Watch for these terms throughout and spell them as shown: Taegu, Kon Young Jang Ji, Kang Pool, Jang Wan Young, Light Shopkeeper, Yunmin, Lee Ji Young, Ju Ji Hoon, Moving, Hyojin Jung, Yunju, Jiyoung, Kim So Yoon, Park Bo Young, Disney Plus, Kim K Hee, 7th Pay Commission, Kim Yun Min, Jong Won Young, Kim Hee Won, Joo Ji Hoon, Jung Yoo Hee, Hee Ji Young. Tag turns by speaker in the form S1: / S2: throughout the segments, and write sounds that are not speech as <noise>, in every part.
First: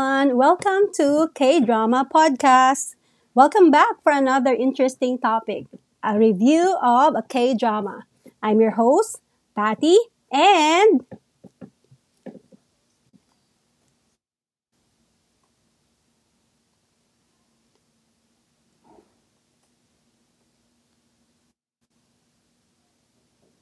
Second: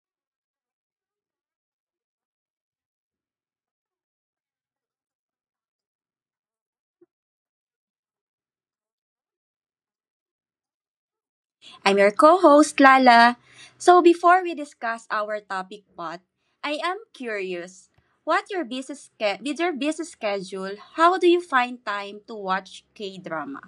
S1: everyone. Welcome to K Drama Podcast. Welcome back for another interesting topic, a review of a K drama. I'm your host, Patty, and
S2: I'm your co host, Lala. So, before we discuss our topic, pot, I am curious what your busy ske- with your busy schedule, how do you find time to watch K drama?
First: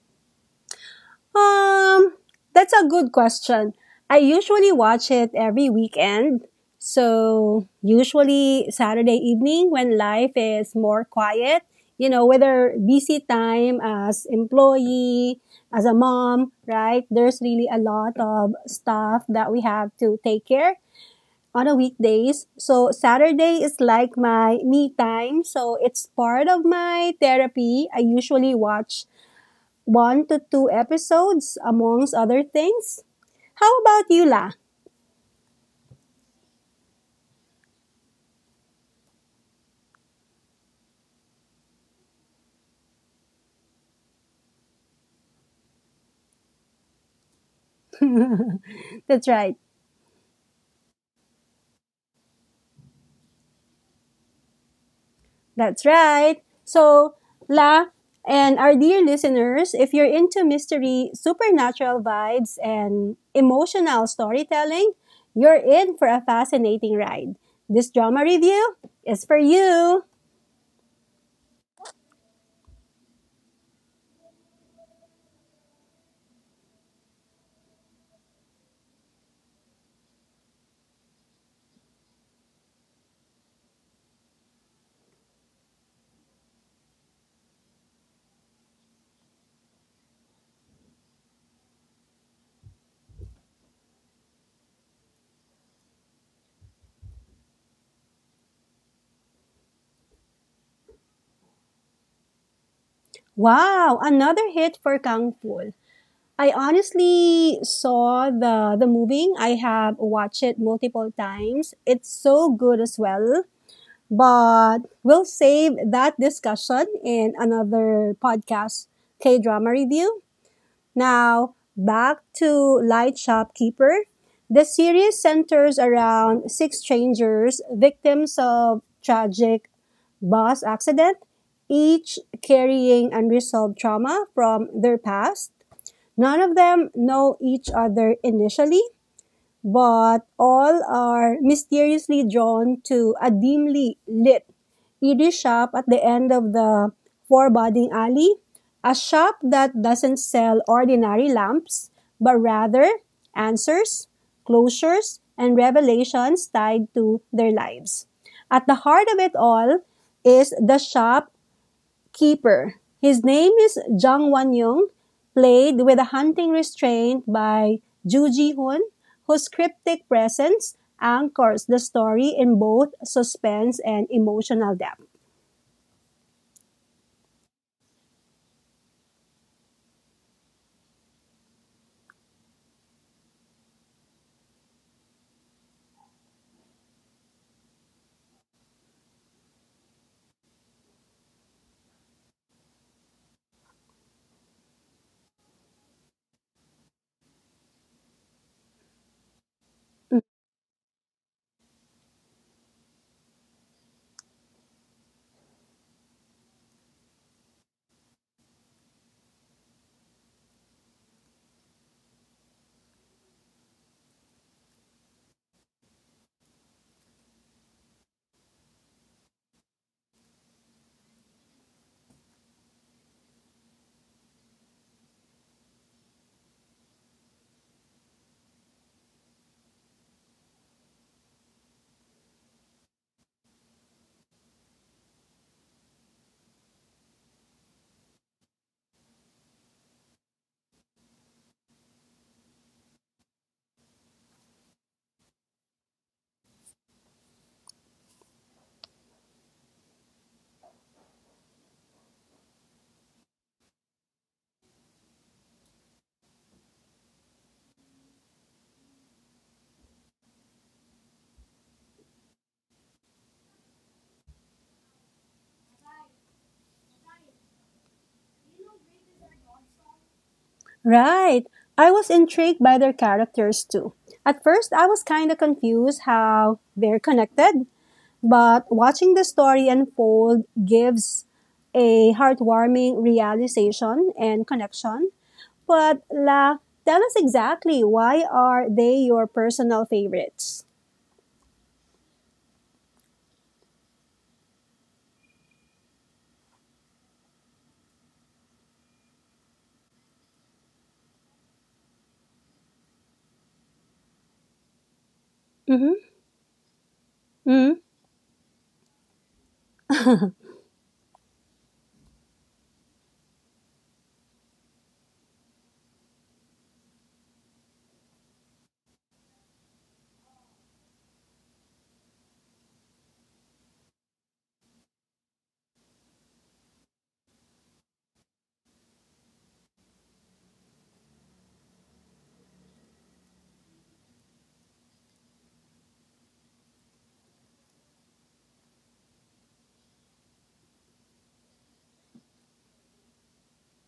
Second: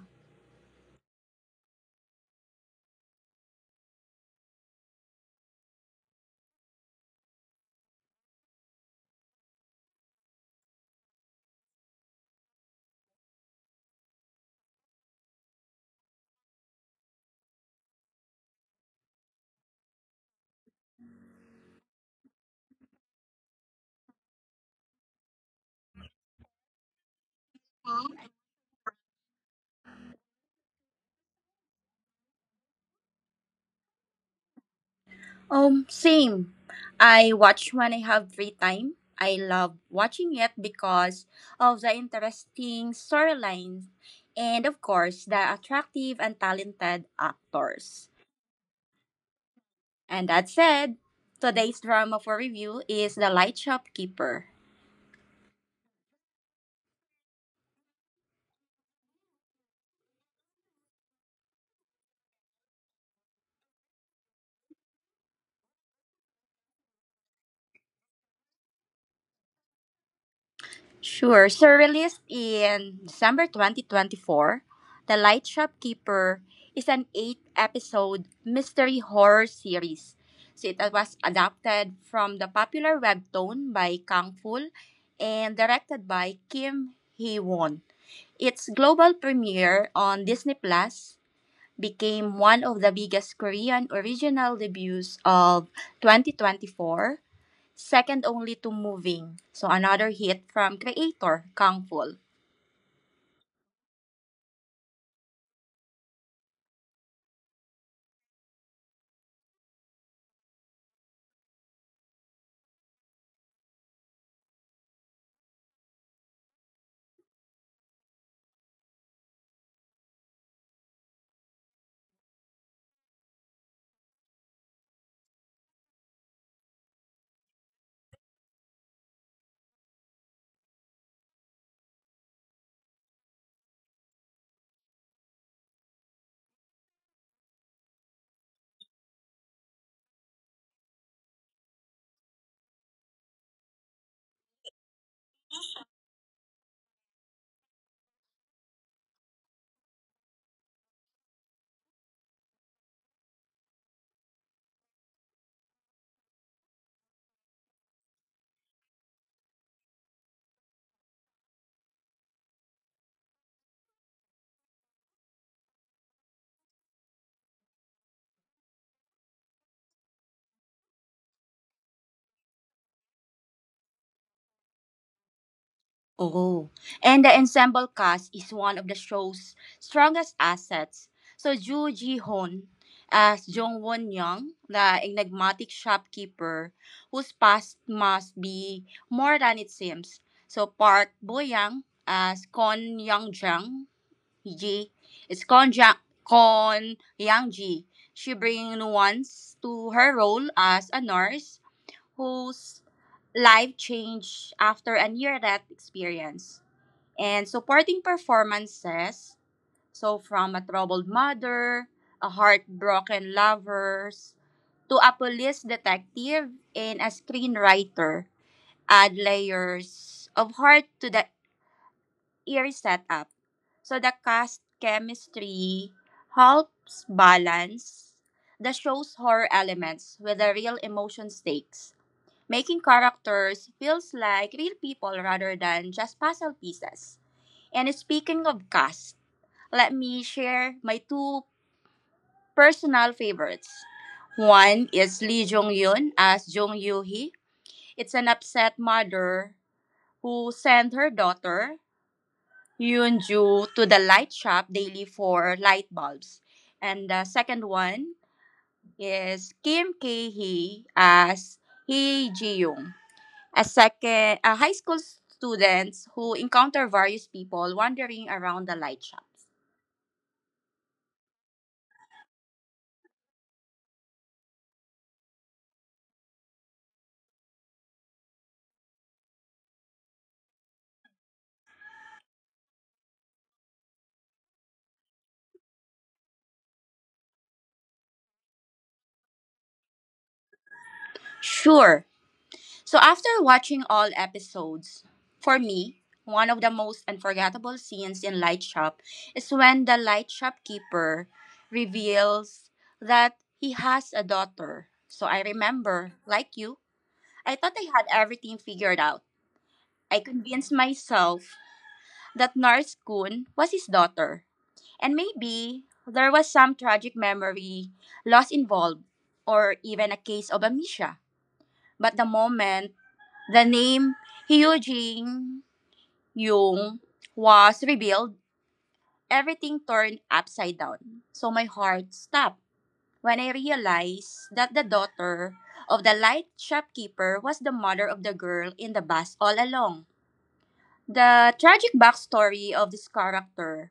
S1: Um, that's a good question. I usually watch it every weekend. So, usually Saturday evening when life is more quiet, you know, whether busy time as employee, as a mom, right? There's really a lot of stuff that we have to take care on a weekdays. So Saturday is like my me time. So it's part of my therapy. I usually watch one to two episodes, amongst other things. How about you, La?
S2: Same. I watch when I have free time. I love watching it because of the interesting storylines and, of course, the attractive and talented actors.
S1: That's right.
S2: And that said, today's drama for review is The Light Shopkeeper.
S1: That's right. So, La, and our dear listeners, if you're into mystery, supernatural vibes, and emotional storytelling, you're in for a fascinating ride. This drama review is for you.
S2: Sure. So released in December 2024, The Light Shopkeeper is an eight-episode mystery horror series. So it was adapted from the popular webtoon by Kang Ful and directed by Kim Hee Won. Its global premiere on Disney Plus became one of the biggest Korean original debuts of 2024, second only to Moving. So another hit from creator Kang Ful.
S1: Wow, another hit for Kang Pool. I honestly saw the movie. I have watched it multiple times. It's so good as well. But we'll save that discussion in another podcast K drama review. Now, back to Light Shopkeeper. The series centers around six strangers, victims of tragic bus accident, each carrying unresolved trauma from their past. None of them know each other initially, but all are mysteriously drawn to a dimly lit Irish shop at the end of the foreboding alley, a shop that doesn't sell ordinary lamps, but rather answers, closures, and revelations tied to their lives. At the heart of it all is the shop keeper. His name is Jang Wan Young, played with a hunting restraint by Ju Ji Hoon, whose cryptic presence anchors the story in both suspense and emotional depth.
S2: Oh, and the ensemble cast is one of the show's strongest assets. So Joo Ji Hoon as Jong Won Young, the enigmatic shopkeeper whose past must be more than it seems. So Park Bo Young as Kon Young Jang Ji, it's Kon Yang Ji. She brings nuance to her role as a nurse whose life changed after a near death experience. And supporting performances, so from a troubled mother, a heartbroken lovers, to a police detective and a screenwriter, add layers of heart to the eerie setup. So the cast chemistry helps balance the show's horror elements with the real emotion stakes, making characters feels like real people rather than just puzzle pieces. And speaking of cast, let me share my two personal favorites. One is Lee Jong Yun as Jung Yoo Hee. It's an upset mother who sent her daughter Yoon Ju to the light shop daily for light bulbs. And the second one is Kim K Hee as Hee Ji Young. A high school students who encounter various people wandering around the light shop.
S1: Right. I was intrigued by their characters too. At first, I was kind of confused how they're connected, but watching the story unfold gives a heartwarming realization and connection. But La, tell us exactly why are they your personal favorites?
S2: Sure. So after watching all episodes, for me, one of the most unforgettable scenes in Light Shop is when the light shopkeeper reveals that he has a daughter. So I
S1: Mm-hmm.
S2: remember, like you, I thought I
S1: Mm-hmm.
S2: had everything figured out. I convinced myself that Nars Kun was his daughter. And maybe there was some tragic memory loss involved, or even a case of amnesia. But the moment the name Hyojin Jung was revealed, everything turned upside down. So my heart stopped when I realized that the daughter of the light shopkeeper was the mother of the girl in the bus all along. The tragic backstory of this character,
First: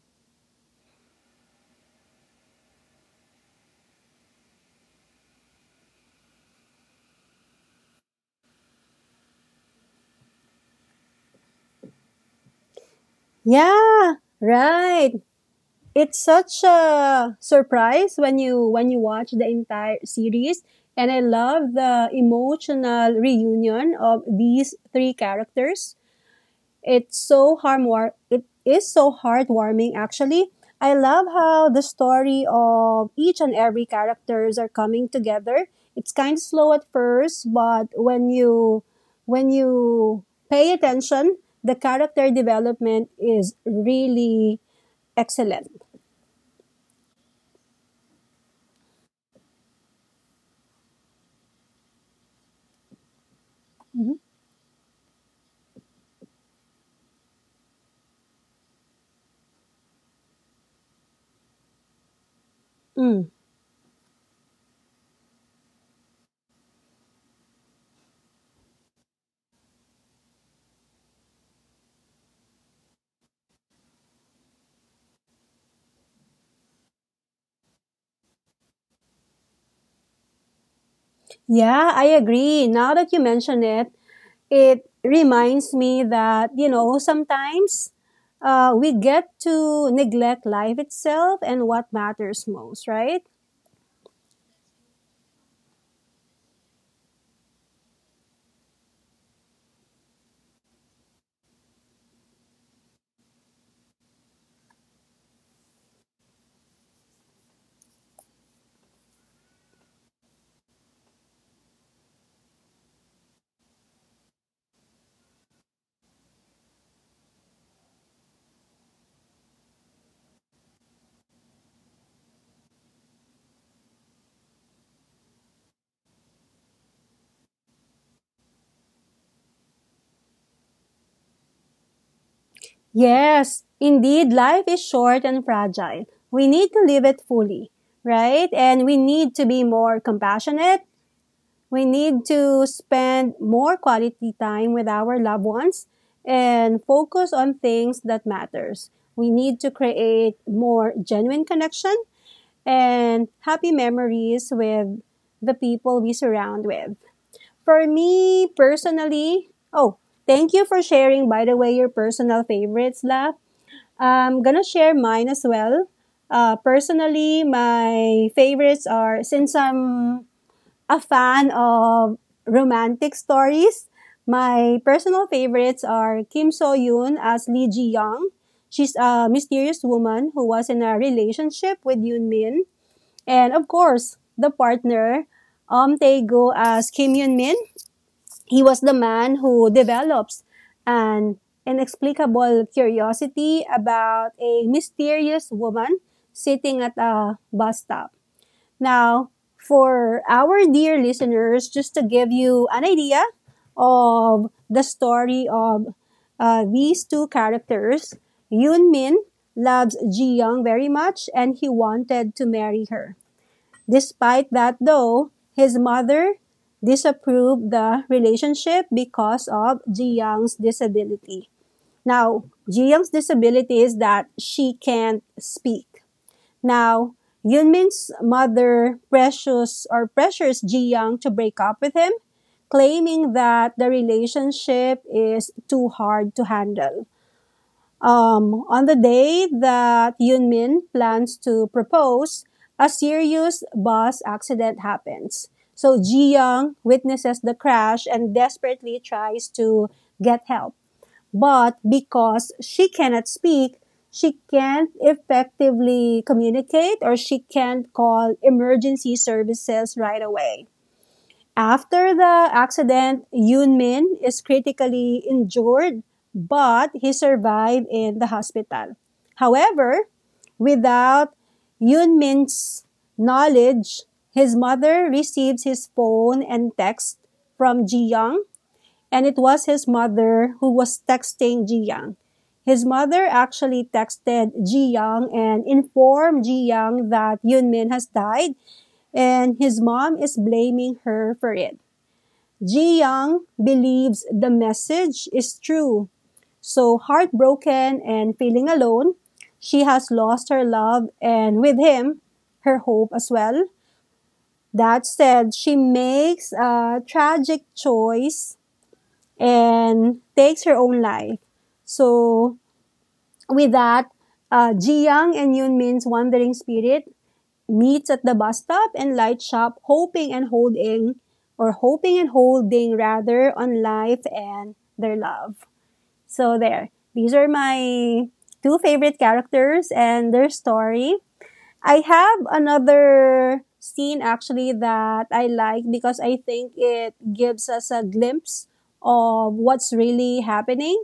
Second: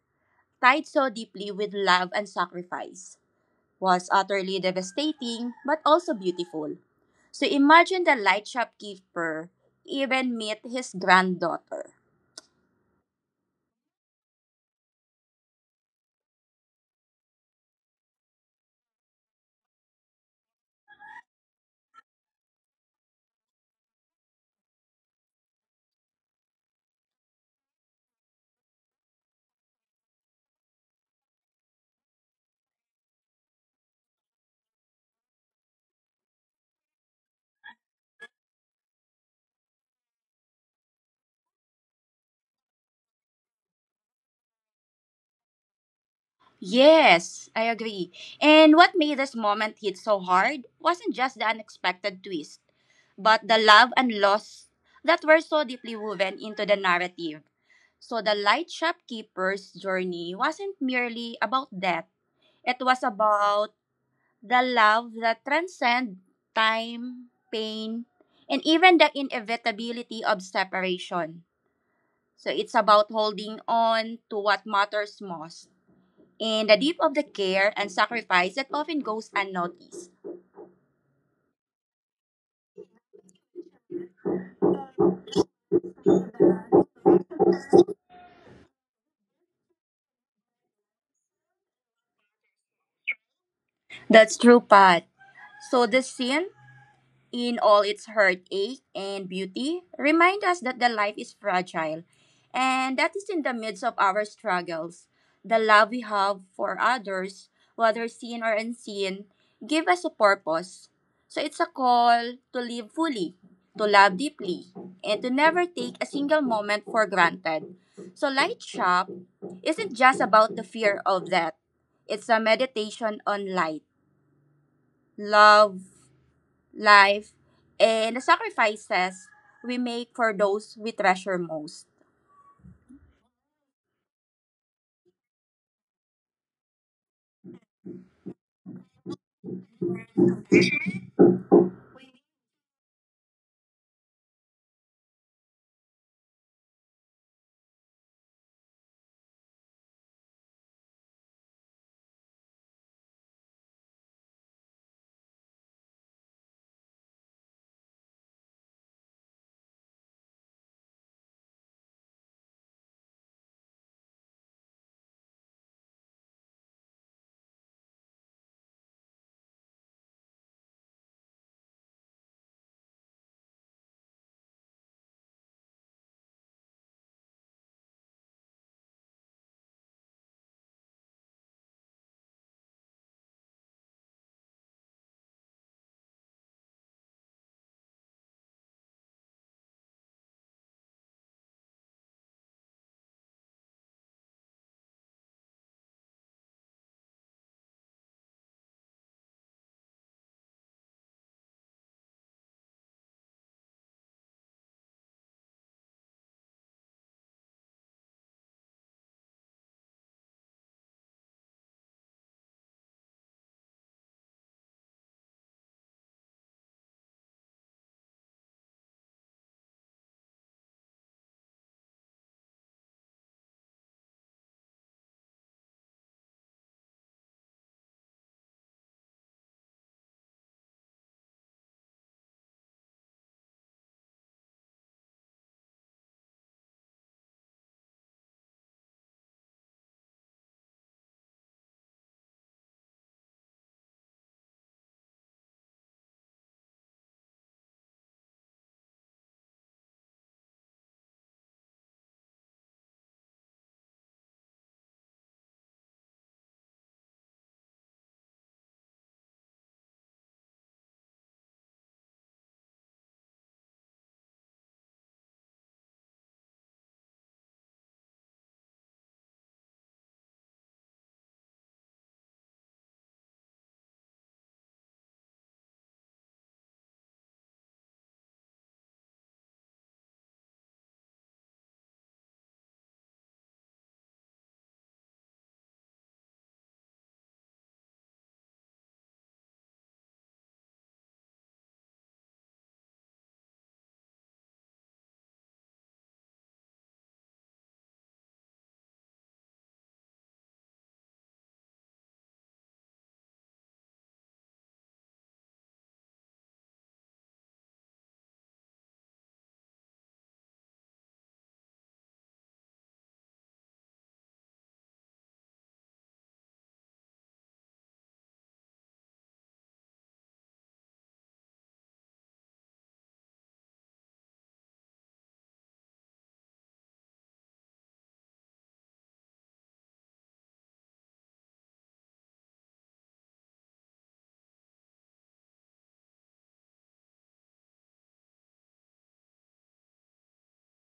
S2: tied so deeply with love and sacrifice, was utterly devastating but also beautiful. So imagine the light shopkeeper even meet his granddaughter.
S1: Yeah, right. It's such a surprise when you watch the entire series, and I love the emotional reunion of these three characters. It's so it is so heartwarming actually. I love how the story of each and every characters are coming together. It's kind of slow at first, but when you pay attention, the character development is really excellent.
S2: Yes, I agree. And what made this moment hit so hard wasn't just the unexpected twist, but the love
S1: Mhm.
S2: and loss that were so deeply woven into the narrative. So the light shopkeeper's journey wasn't merely about death. It was
S1: Mm.
S2: about the love that transcends time, pain, and even the inevitability of separation. So it's about holding on to what matters most and the deep of the care and sacrifice that often goes unnoticed.
S1: Yeah, I agree. Now that you mention it, it reminds me that you know sometimes we get to neglect life itself and what matters most, right?
S2: That's true, Pat. So the scene, in all its heartache and beauty, remind us that the life is fragile and that is in the midst of our struggles. The love we have for others, whether seen or unseen, give us a purpose. So it's a call to live fully, to love deeply, and to never take a single moment for granted. So Light Shop isn't just about the fear of death. It's a meditation on light, love, life, and the sacrifices we make for those we treasure most.
S1: Yes, indeed, life is short and fragile. We need to live it fully, right? And we need to be more compassionate. We need to spend more quality time with our loved ones and focus on things that matters. We need to create more genuine connection and happy memories with the people we surround with. For me personally, oh, thank you for sharing, by the way, your personal favorites, Lap. I'm gonna share mine as well. Personally, my favorites are, since I'm a fan of romantic stories, my personal favorites are Kim So Yoon as Lee Ji Young. She's a mysterious woman who was in a relationship with Yoon Min, and of course, the partner, Taegu as Kim Yun Min, he was the man who develops an inexplicable curiosity about a mysterious woman sitting at a bus stop. Now, for our dear listeners, just to give you an idea of the story of these two characters, Yoon Min loves Ji Young very much and he wanted to marry her. Despite that, though, his mother disapproved the relationship because of Ji Young's disability. Now, Ji Young's disability is that she can't speak. Now, Yunmin's mother pressures or pressures Ji Young to break up with him, claiming that the relationship is too hard to handle. On the day that Yunmin plans to propose, a serious bus accident happens. So Ji Young witnesses the crash and desperately tries to get help. But because she cannot speak, she can't effectively communicate, or she can't call emergency services right away. After the accident, Yoon Min is critically injured, but he survived in the hospital. However, without Yoon Min's knowledge, his mother receives his phone and text from Ji Young, and it was his mother who was texting Ji Young. His mother actually texted Ji Young and informed Ji Young that Yoon Min has died, and his mom is blaming her for it. Ji Young believes the message is true. So heartbroken and feeling alone, she has lost her love and with him, her hope as well. That said, she makes a tragic choice and takes her own life. So with that, Ji Young and Yoon Min's wandering spirit meets at the bus stop and light shop, hoping and holding, or hoping and holding rather, on life and their love. So there. These are my two favorite characters and their story. I have another scene actually that I like because I think it gives us a glimpse of what's really happening.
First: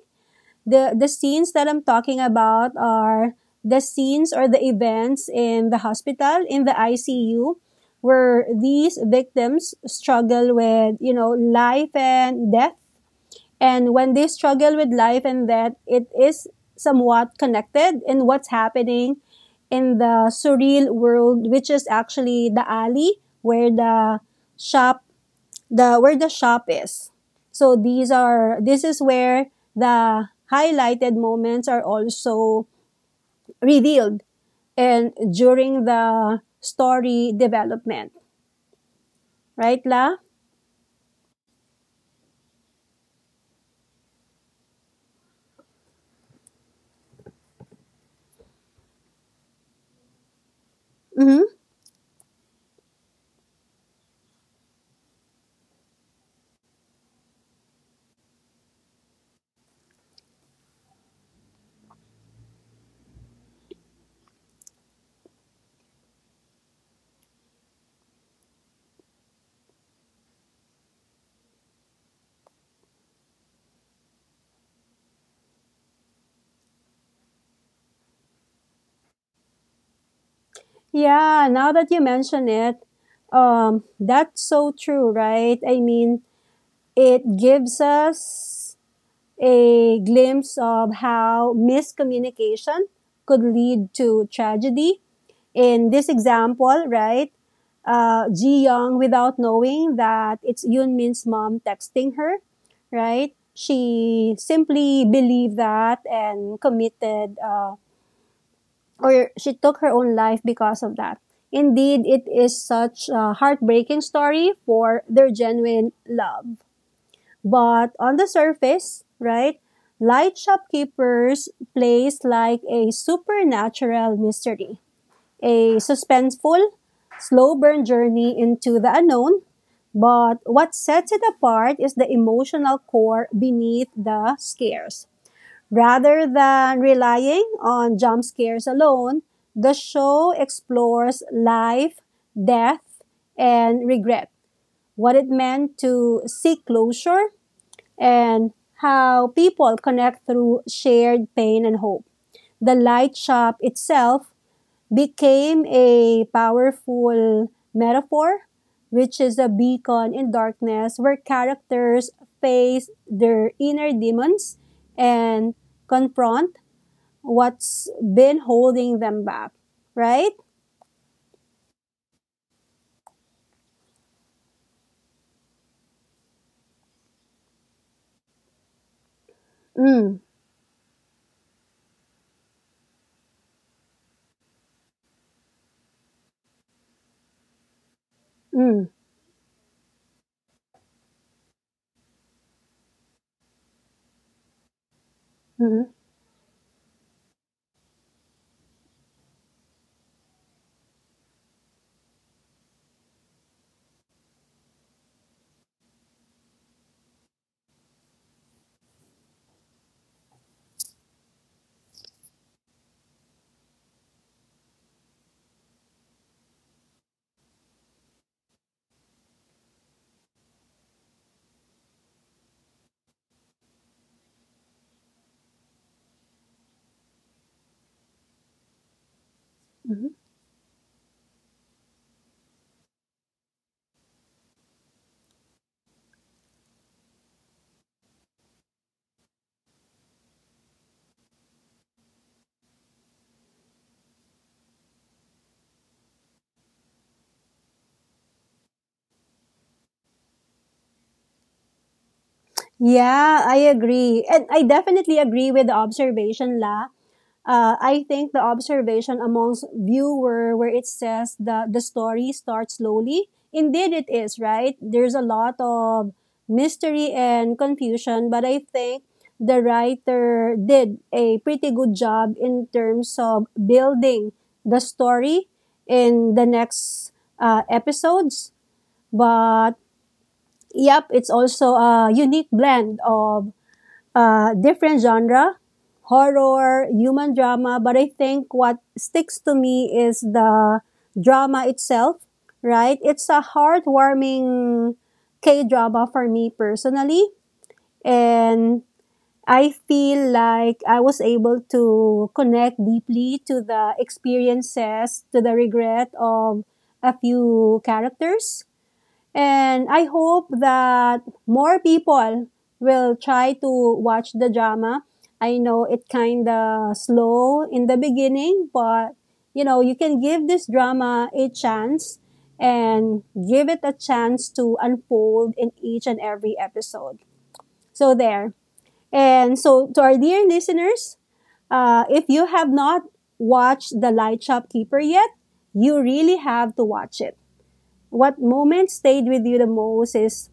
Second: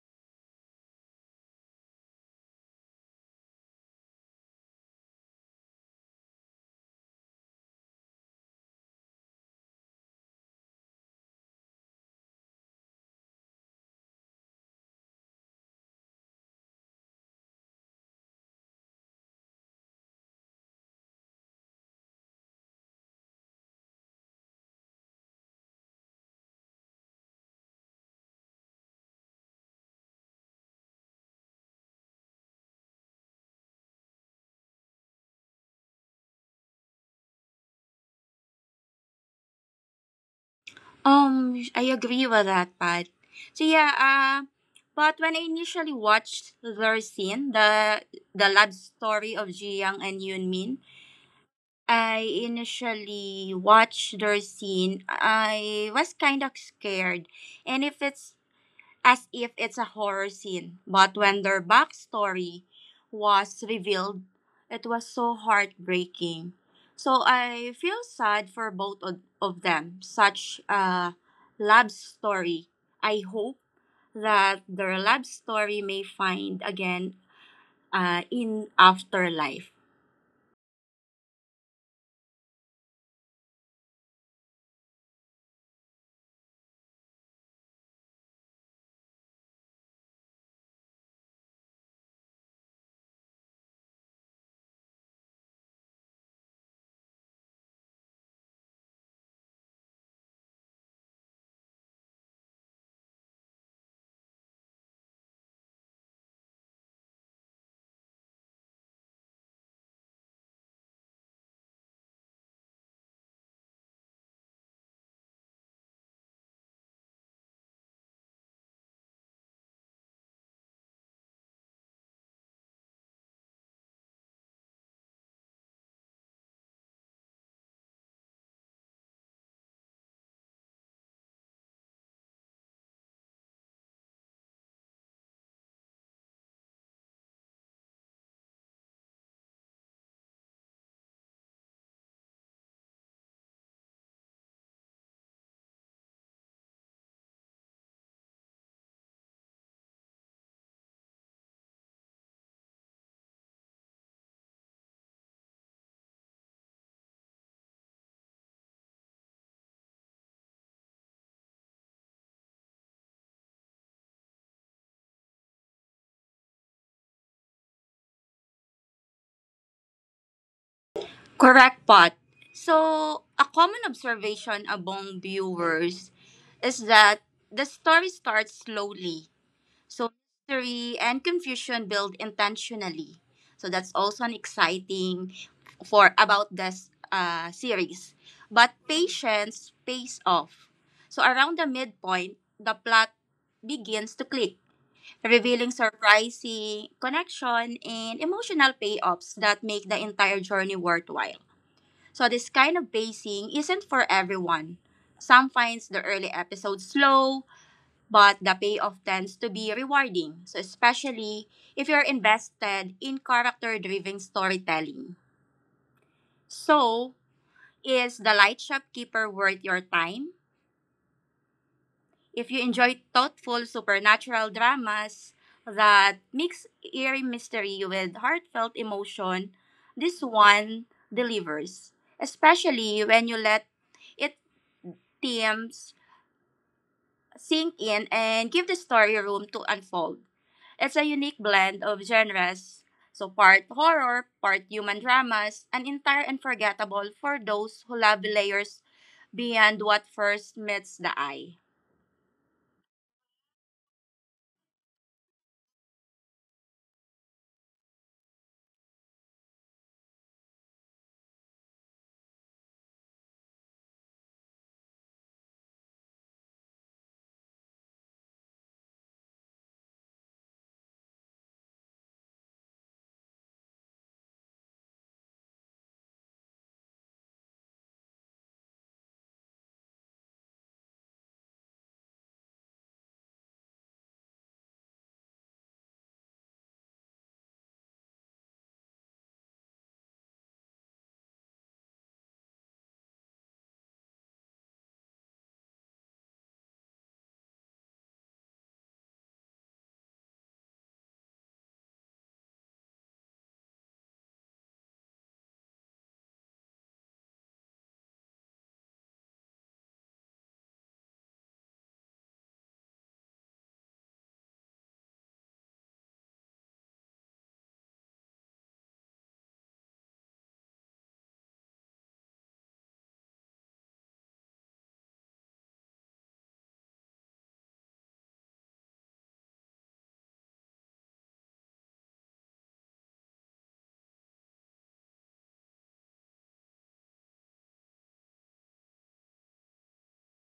S1: The scenes that I'm talking about are the scenes or the events in the hospital, in the ICU, where these victims struggle with, you know, life and death, and when they struggle with life and death, it is somewhat connected in what's happening in the surreal world, which is actually the alley where shop the where the shop is. So these are this is where the highlighted moments are also revealed and during the story development, right, La?
S2: I agree with that part. So yeah, but when I initially watched their scene, the love story of Jiyoung and Yunmin,
S1: Mm-hmm.
S2: I initially watched their scene. I was kind of scared, and if it's as if it's a horror scene. But when their backstory was revealed, it was so heartbreaking. So I feel sad for both of them. Such a love story. I hope that their love story may find again in afterlife.
S1: Yeah, now that you mention it, that's so true, right? I mean, it gives us a glimpse of how miscommunication could lead to tragedy. In this example, right, Ji Young, without knowing that it's Yoon mom texting her, right? She simply believed that and committed, or she took her own life because of that. Indeed, it is such a heartbreaking story for their genuine love. But on the surface, right, light shopkeepers plays like a supernatural mystery, a suspenseful, slow burn journey into the unknown, but what sets it apart is the emotional core beneath the scares. Rather than relying on jump scares alone, the show explores life, death, and regret, what it meant to seek closure, and how people connect through shared pain and hope. The light shop itself became a powerful metaphor, which is a beacon in darkness where characters face their inner demons and confront what's been holding them back, right?
S2: Correct, Pot. So, a common observation among viewers is that the story starts slowly. So
S1: Mm,
S2: mystery and confusion build intentionally. So that's also an exciting for about this series. But
S1: mm,
S2: patience pays off. So around the midpoint, the plot begins to click, revealing
S1: mm,
S2: surprising connection and emotional payoffs that make the entire journey worthwhile. So this kind of pacing isn't for everyone. Some finds the early episodes slow, but the payoff tends to be rewarding, so especially if you're invested in character-driven storytelling. So, is The Light Shopkeeper worth your time? If you enjoy thoughtful supernatural dramas that mix eerie mystery with heartfelt emotion,
S1: mm.
S2: this one delivers, especially when you let its themes sink in and give the story room to unfold. It's a unique blend of genres. So part horror, part human dramas, an entire unforgettable for those who love layers beyond what first meets the eye.
S1: Yeah, I agree. And I definitely agree with the observation, La. I think the observation amongst viewer where it says that the story starts slowly, indeed it is, right? There's a lot of mystery and confusion, but I think the writer did a pretty good job in terms of building the story in the next episodes. But yep, it's also a unique blend of different genre, horror, human drama, but I think what sticks to me is the drama itself, right? It's a heartwarming K drama for me personally, and I feel like I was able to connect deeply to the experiences, to the regret of a few characters, and I hope that more people will try to watch the drama. I know it kind of slow in the beginning, but you know, you can give this drama a chance and give it a chance to unfold in each and every episode. So there. And so to our dear listeners, if you have not watched The Light Shopkeeper yet, you really have to watch it. What moment stayed with you the most is,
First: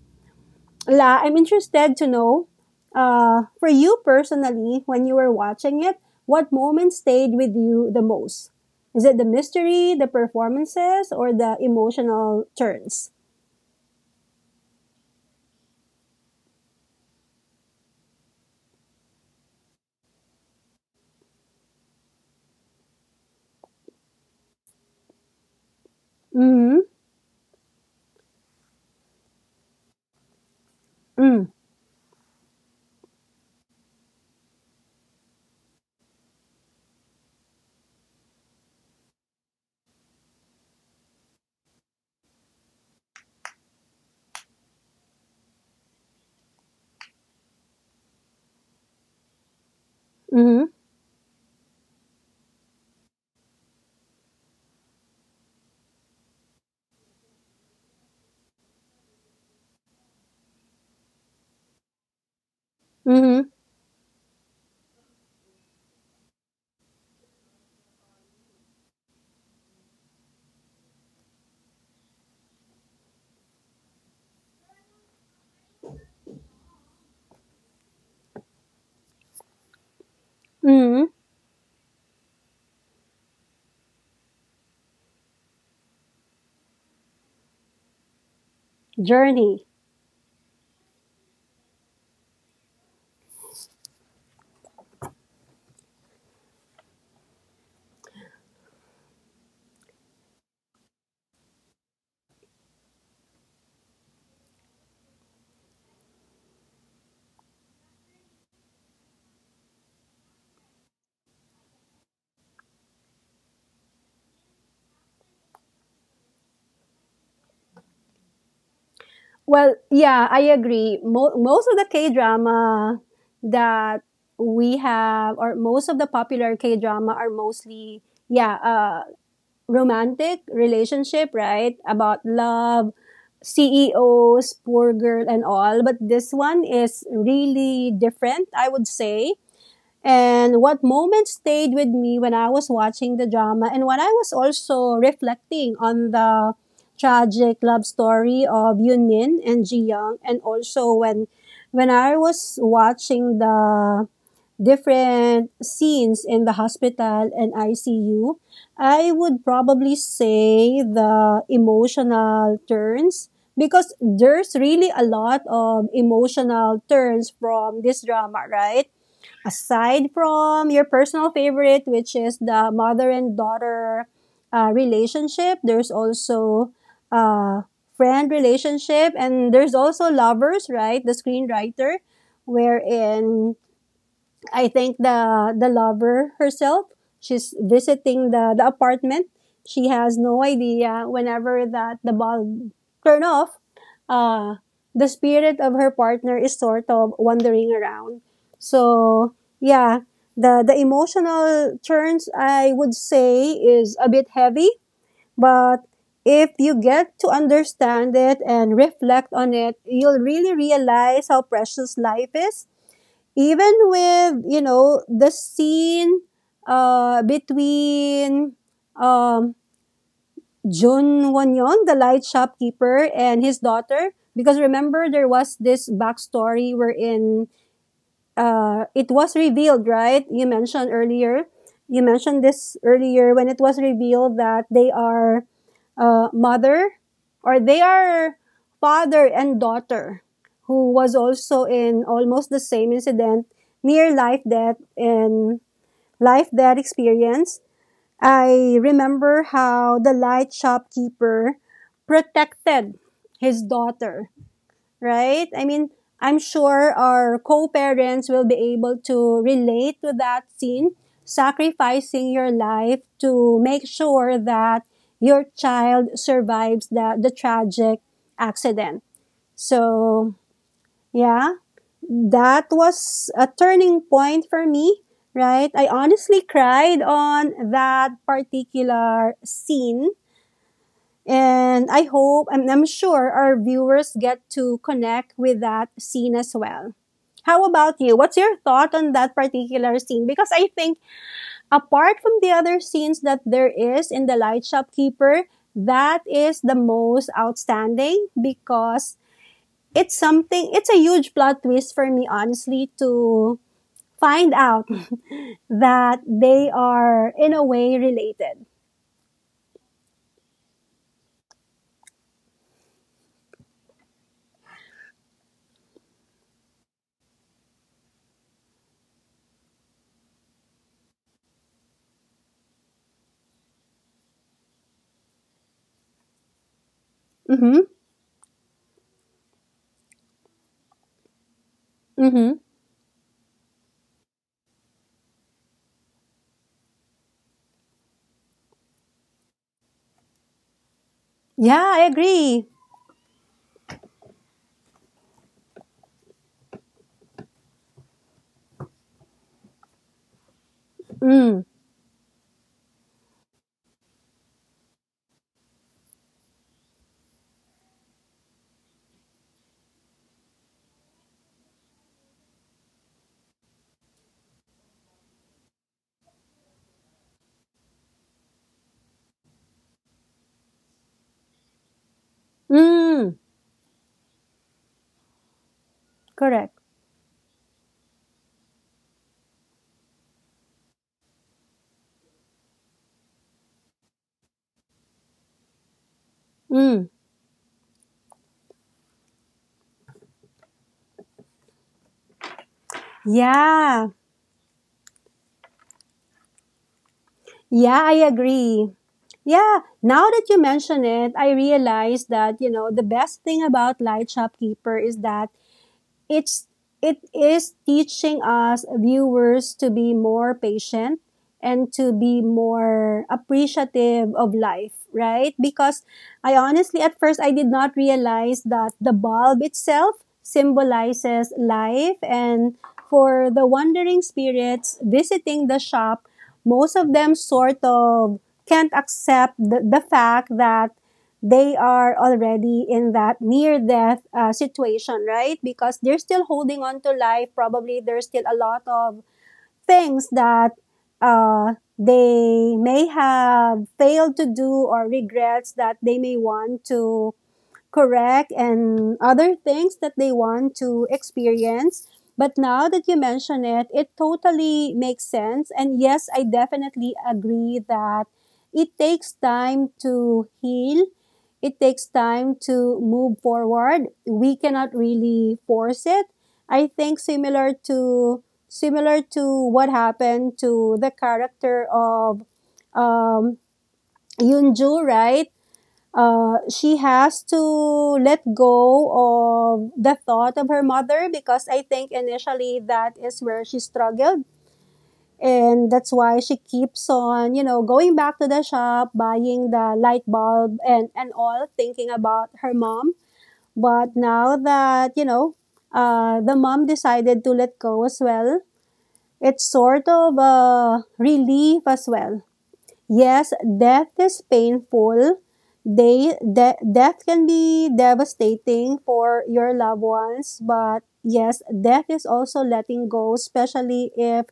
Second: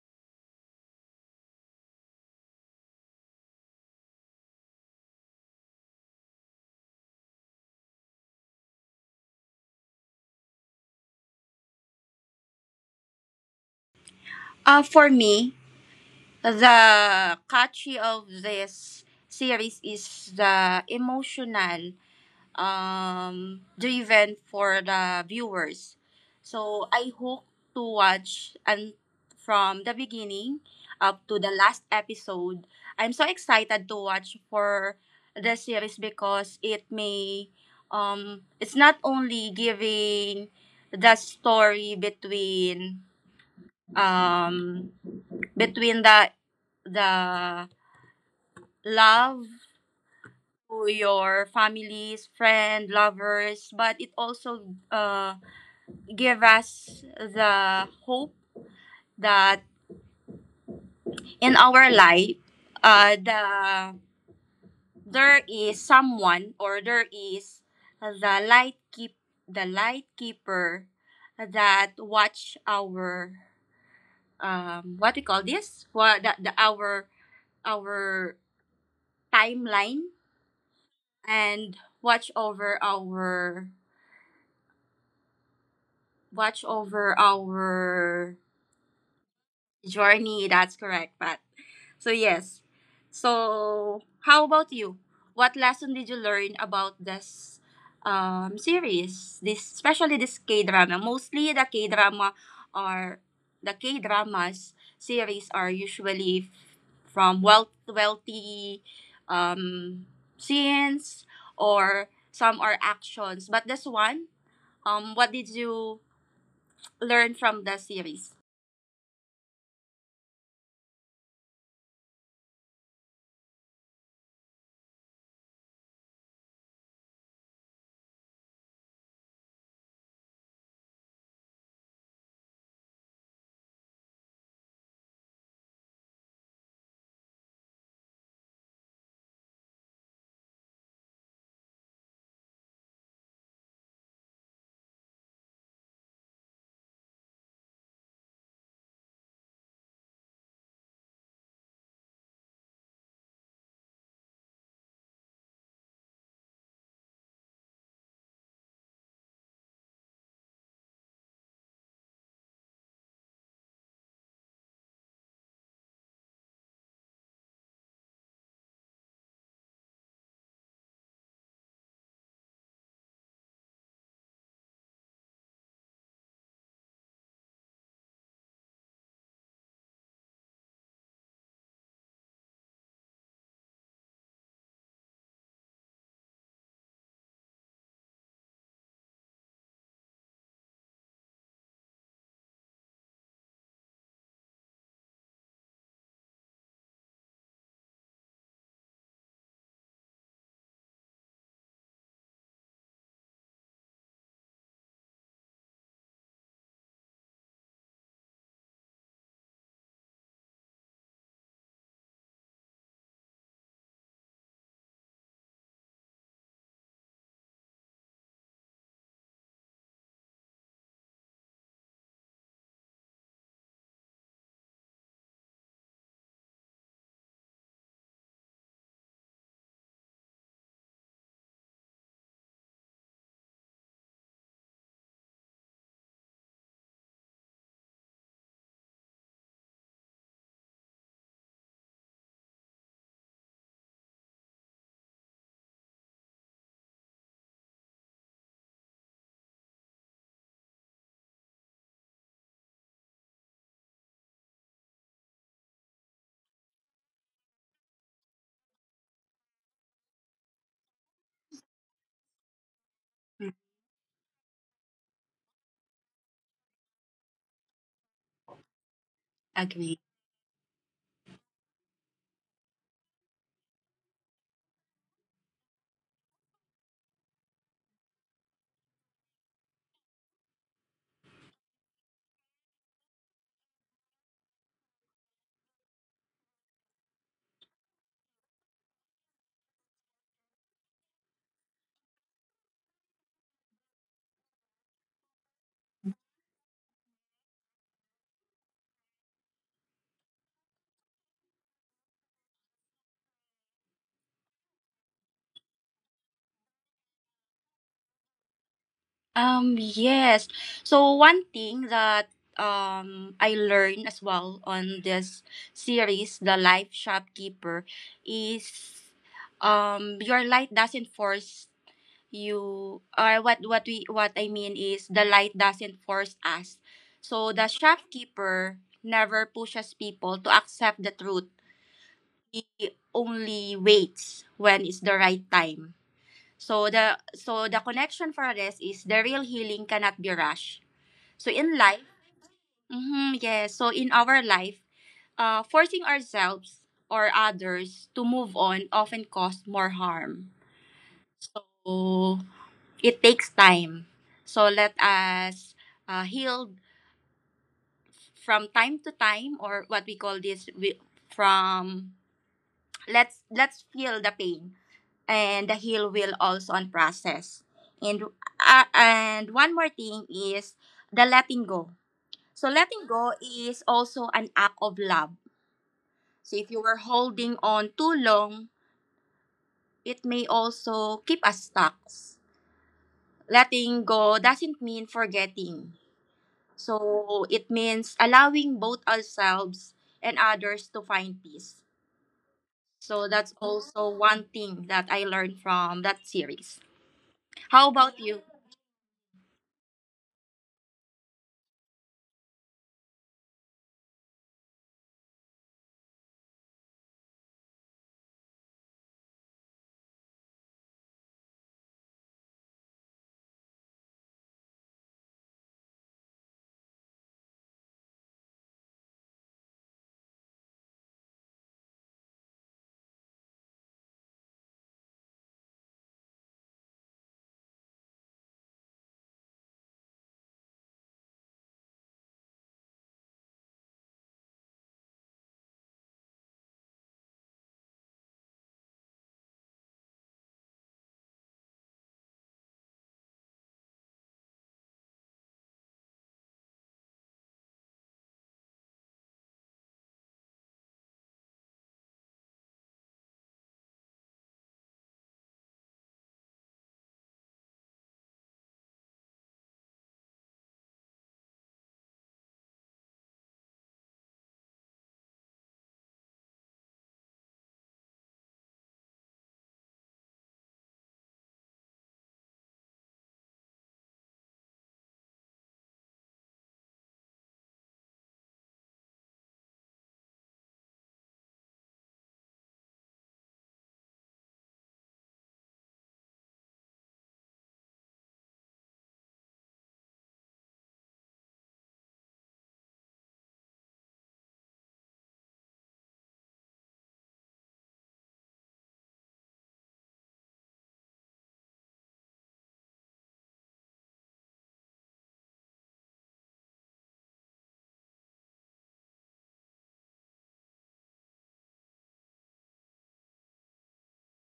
S1: La, I'm interested to know, for you personally, when you were watching it, what moment stayed with you the most? Is it the mystery, the performances, or the emotional turns?
S2: For me, the catchy of this series is the emotional driven for the viewers.
S1: Mm-hmm.
S2: So I hope to watch and from the beginning up to
S1: Mm,
S2: the last episode. I'm so excited to watch for the series because it may it's not only giving the story between um between the love
S1: mm-hmm.
S2: to your families, friend, lovers, but it also uh, give us the hope that in our life, uh,
S1: Mm-hmm.
S2: the there is someone or there is the light keep the light keeper that watch our what we call this what the our timeline
S1: Mm-hmm.
S2: and watch over our watch over our
S1: Journey.
S2: journey. That's correct. But so yes, so how about you, what lesson did you learn about this series, this especially this K drama? Mostly the K drama are the K dramas series are usually from wealthy um scenes, or some are actions, but this one, what did you learn from the series?
S1: Well, yeah, I agree. Most of the K drama that we have, or most of the popular K drama, are mostly yeah, romantic relationship, right? About love, CEOs, poor girl, and all. But this one is really different, I would say. And what moment stayed with me when I was watching the drama, and when I was also reflecting on the tragic love story of Yoon Min and Ji Young, and also when I was watching the different scenes in the hospital and ICU, I would probably say the emotional turns, because there's really a lot of emotional turns from this drama, right? Aside from your personal favorite, which is the mother and daughter relationship, there's also uh, friend relationship, and there's also lovers, right? The screenwriter, wherein I think the lover herself, she's visiting the apartment. She has no idea whenever that the bulb turn off, uh, the spirit of her partner is sort of wandering around. So yeah, the emotional turns I would say is a bit heavy, but if you get to understand it and reflect on it, you'll really realize how precious life is, even with, you know, the scene between um, Jun Won Young, the light shopkeeper, and his daughter. Because remember, there was this backstory wherein it was revealed, right? You mentioned earlier. You mentioned this earlier when it was revealed that they are uh, mother, or they are father and daughter, who was also in almost the same incident, near life death and life death experience. I remember how the light shopkeeper protected his daughter, right? I mean, I'm sure our co-parents will be able to relate to that scene, sacrificing your life
S2: Mm,
S1: to make sure that your child survives the tragic accident.
S2: agree.
S1: So, yeah, that was a turning point for me, right? I honestly cried on that particular scene, and I hope and I'm sure our viewers get to connect with that scene as well. How about you? What's your thought on that particular scene? Because I think apart from the other scenes that there is in The Light Shopkeeper, that is the most outstanding because it's a huge plot twist for me honestly to find out that they are in a way related.
S2: Yes. So one thing that I learned as well on this series, The Life Shopkeeper, is your light doesn't force you, or what I mean is the light doesn't force us. So the
S1: Mhm.
S2: shopkeeper never pushes people to accept the truth.
S1: Mhm.
S2: He only waits when it's the right time. So the connection for this is the real healing cannot be rushed. So
S1: Yeah,
S2: in
S1: I
S2: life,
S1: agree.
S2: mhm, yes. So in our life, forcing ourselves or others to move on often cause more harm.
S1: Mm.
S2: So it takes time. So let us heal from time to time, or what we call this, we, from let's feel the pain and the heel will also on process. And one more thing is the letting go. So letting go
S1: Mm.
S2: is also an act of love. So if
S1: Correct.
S2: you were holding on too long, it may also keep us stuck. Letting go doesn't mean forgetting.
S1: Mm.
S2: So it means allowing both ourselves and others to find peace. So that's
S1: Yeah.
S2: also one thing that I learned from that series. How
S1: Yeah, I
S2: about you?
S1: agree. Yeah, now that you mention it, I realize that, you know, the best thing about Light Shopkeeper is that it's it is teaching us viewers to be more patient and to be more appreciative of life, right? Because I honestly at first I did not realize that the bulb itself symbolizes life, and for the wandering spirits visiting the shop, most of them sort of can't accept the fact that they are already in that near death situation, right? Because they're still holding on to life. Probably there's still a lot of things that they may have failed to do, or regrets that they may want to correct, and other things that they want to experience. But now that you mention it, it totally makes sense, and yes, I definitely agree that it takes time to heal. It takes time to move forward. We cannot really force it. I think similar to what happened to the character of um, Yunju, right? She has to let go of the thought of her mother, because I think initially that is where she struggled. And that's why she keeps on, you know, going back to the shop, buying the light bulb, and all, thinking about her mom. But now that, you know, the mom decided to let go as well, it's sort of a relief as well. Yes, death is painful. They death can be devastating for your loved ones, but yes, death is also letting go, especially if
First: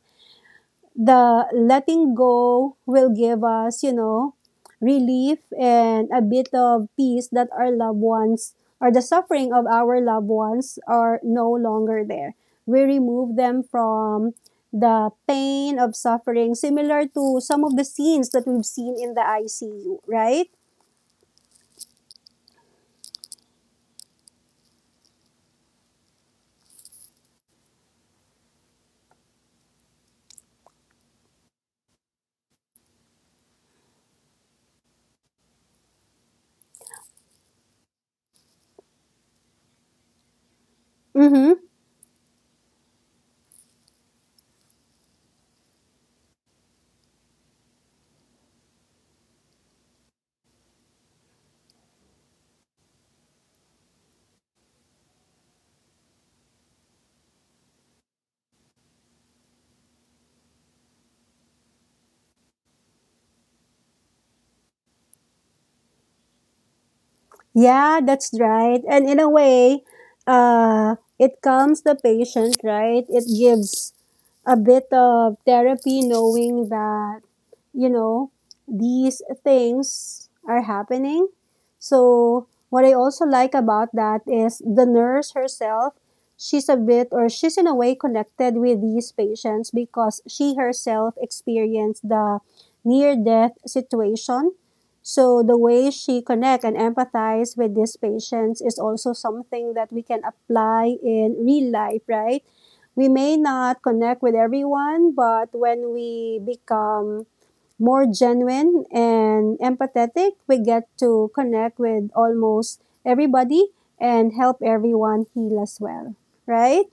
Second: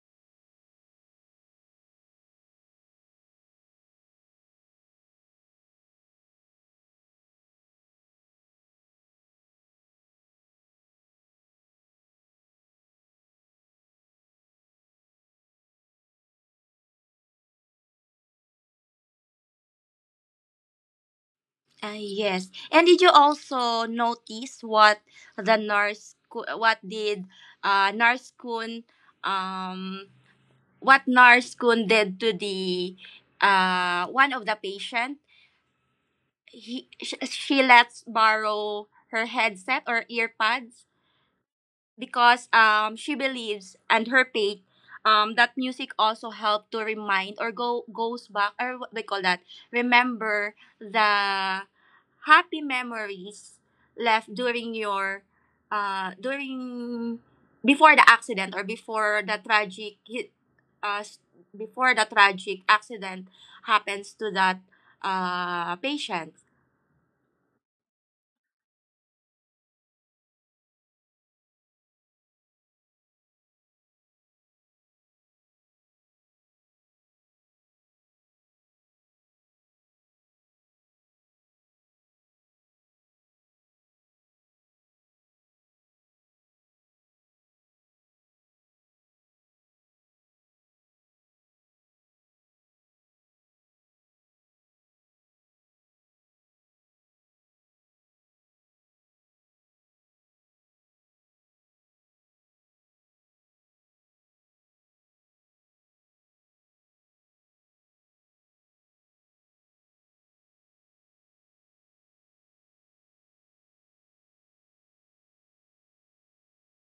S1: the letting go will give us, you know, relief and a bit of peace, that our loved ones or the suffering of our loved ones are no longer there. We remove them from the pain of suffering, similar to some of the scenes that we've seen in the ICU, right?
S2: Yes. And did you also notice what the nurse, co- what did nurse Kun, um, what nurse Kun did to the one of the patient? She lets borrow her headset or earpads
S1: Mm-hmm.
S2: because she believes and her faith that music also help to remind or go goes back, or what they call that, remember the happy memories left during your during before the accident, or before the tragic hit s- before the tragic accident happens to that patient.
S1: Yeah, that's right. And in a way, it calms the patient, right? It gives a bit of therapy, knowing that, you know, these things are happening. So what I also like about that is the nurse herself, she's a bit, or she's in a way connected with these patients, because she herself experienced the near death situation. So the way she connect and empathize with these patients is also something that we can apply in real life, right? We may not connect with everyone, but when we become more genuine and empathetic, we get to connect with almost everybody and help everyone heal as well. Right?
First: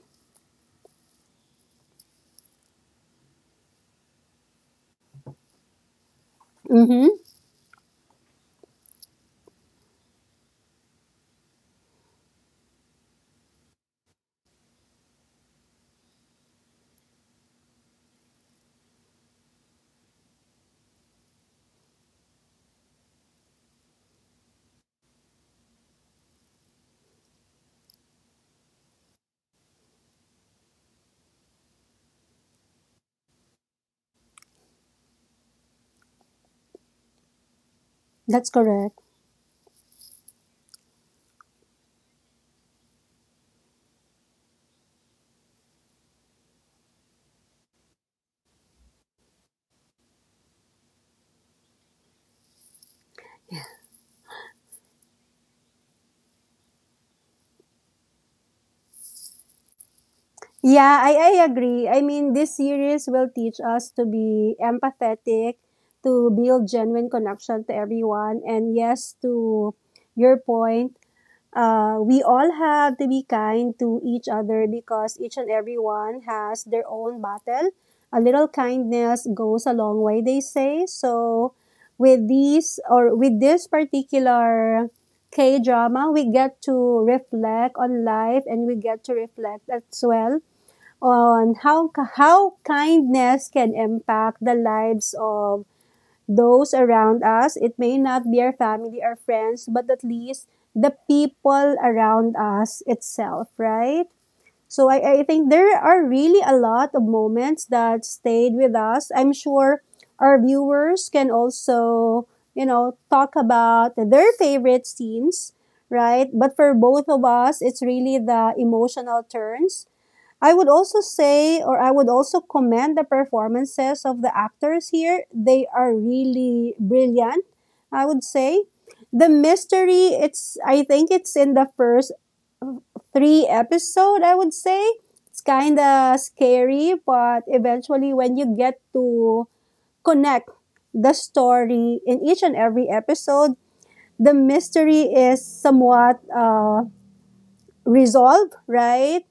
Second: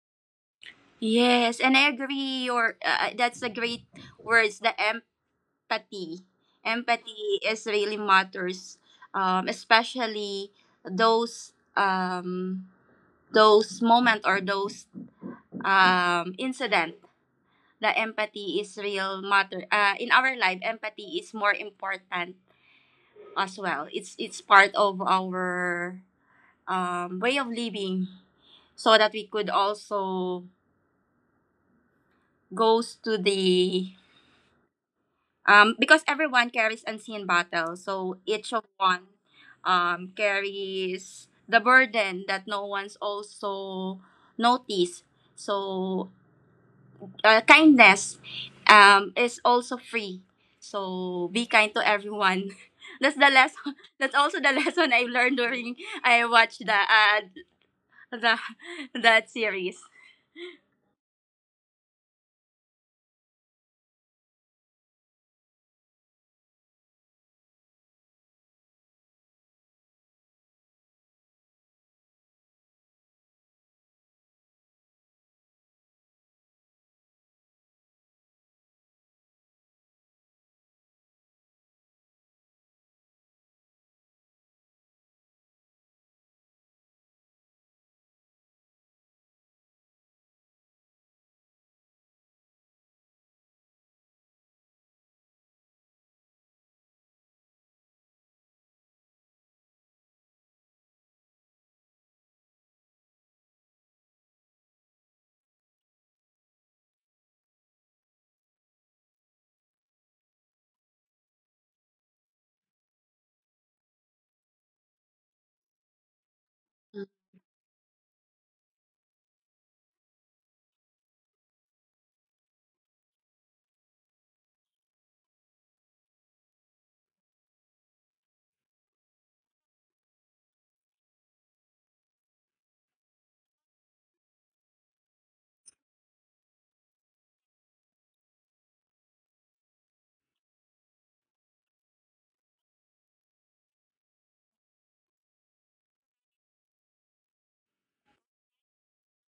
S2: Yes, and I agree your that's a great words, the empathy.
S1: Mm-hmm.
S2: Empathy is really matters, especially those um, those moment or those incident. The empathy is real matter. In our life, empathy is more important as well. It's part of our way of living, so that we could also goes to the. Because everyone carries unseen battles, so
S1: That's
S2: each of
S1: correct.
S2: one carries the burden that no one's also noticed. So kindness is also free. So be kind to everyone. <laughs> That's the lesson. <laughs> That's also the <laughs> lesson I learned during I watched the the <laughs> that series.
S1: Yeah, I agree. I mean, this series will teach us to be empathetic, to build genuine connection to everyone, and yes, to your point, we all have to be kind to each other because each and everyone has their own battle. A little kindness goes a long way, they say. So, with these or with this particular K drama, we get to reflect on life, and we get to reflect as well on how kindness can impact the lives of those around us. It may not be our family or friends, but at least the people around us itself, right? So I think there are really a lot of moments that stayed with us. I'm sure our viewers can also, you know, talk about their favorite scenes, right? But for both of us, it's really the emotional turns, I would also say, or I would also commend the performances of the actors here. They are really brilliant, I would say. The mystery, it's I think it's in the first 3 episode, I would say. It's kind of scary, but eventually when you get to connect the story in each and every episode, the mystery is somewhat resolved, right?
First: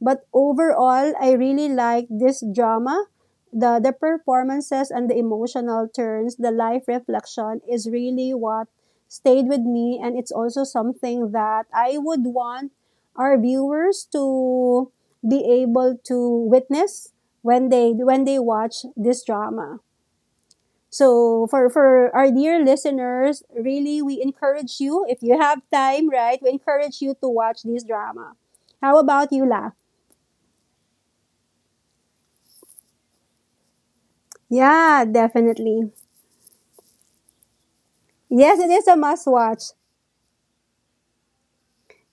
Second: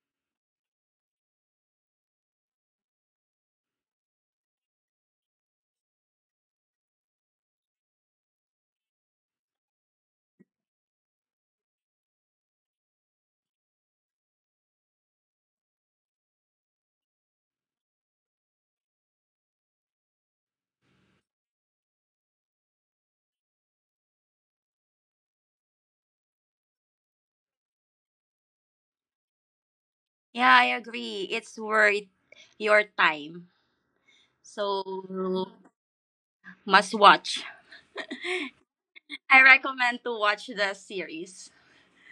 S1: But overall, I really like this drama. The performances and the emotional turns, the life reflection is really what stayed with me. And it's also something that I would want our viewers to be able to witness when they watch this drama. So for our dear listeners, really we encourage you if you have time, right? We encourage you to watch this drama. How about you, La?
S2: Yeah, I agree. It's worth your time. So
S1: Yeah, definitely.
S2: must watch.
S1: Yes, it is a must
S2: I
S1: watch.
S2: recommend to watch the series.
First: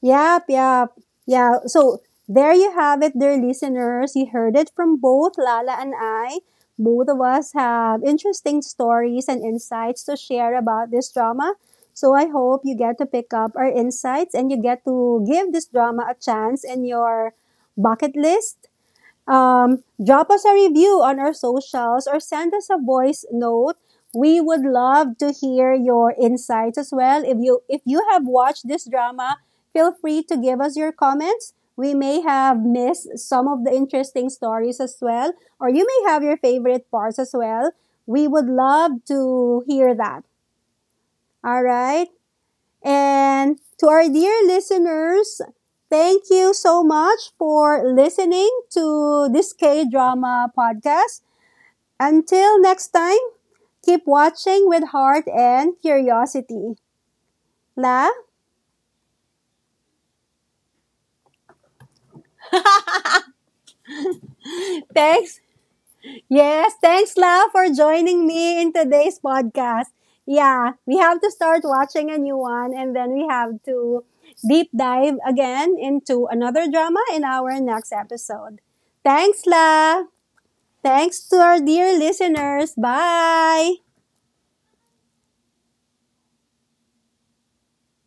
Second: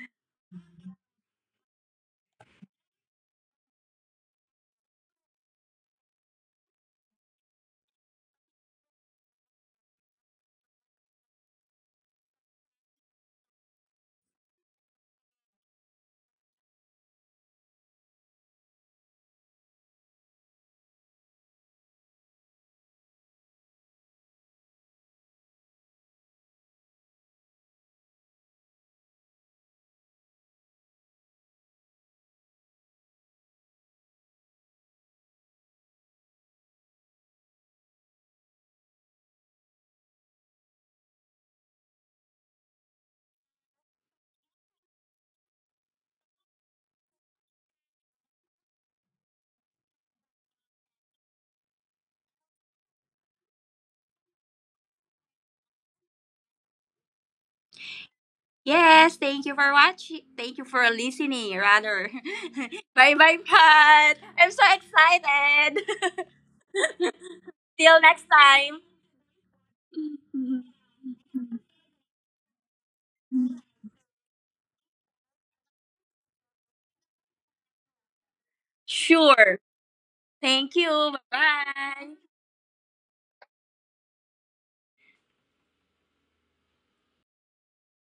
S1: Yep, yep. Yeah. So there you have it, dear listeners. You heard it from both Lala and I. Both of us have interesting stories and insights to share about this drama. So I hope you get to pick up our insights, and you get to give this drama a chance in your bucket list. Drop us a review on our socials or send us a voice note. We would love to hear your insights as well. If you have watched this drama, feel free to give us your comments. We may have missed some of the interesting stories as well, or you may have your favorite parts as well. We would love to hear that. All right. And to our dear listeners, thank you so much for listening to this K drama podcast. Until next time, keep watching with heart and curiosity. La,
S2: Yes, thank you for watching. Thank you for listening, rather. <laughs> Bye bye, Pat. I'm so
S1: thanks.
S2: excited.
S1: Yes, thanks, La, for
S2: <laughs> Till
S1: joining
S2: next
S1: me in
S2: time.
S1: today's podcast. Yeah,
S2: <laughs>
S1: we have to start watching a new one, and then we have to deep dive again into another drama in our next episode. Thanks,
S2: Sure.
S1: La.
S2: Thank you.
S1: Thanks to
S2: Bye
S1: our dear
S2: bye.
S1: listeners. Bye.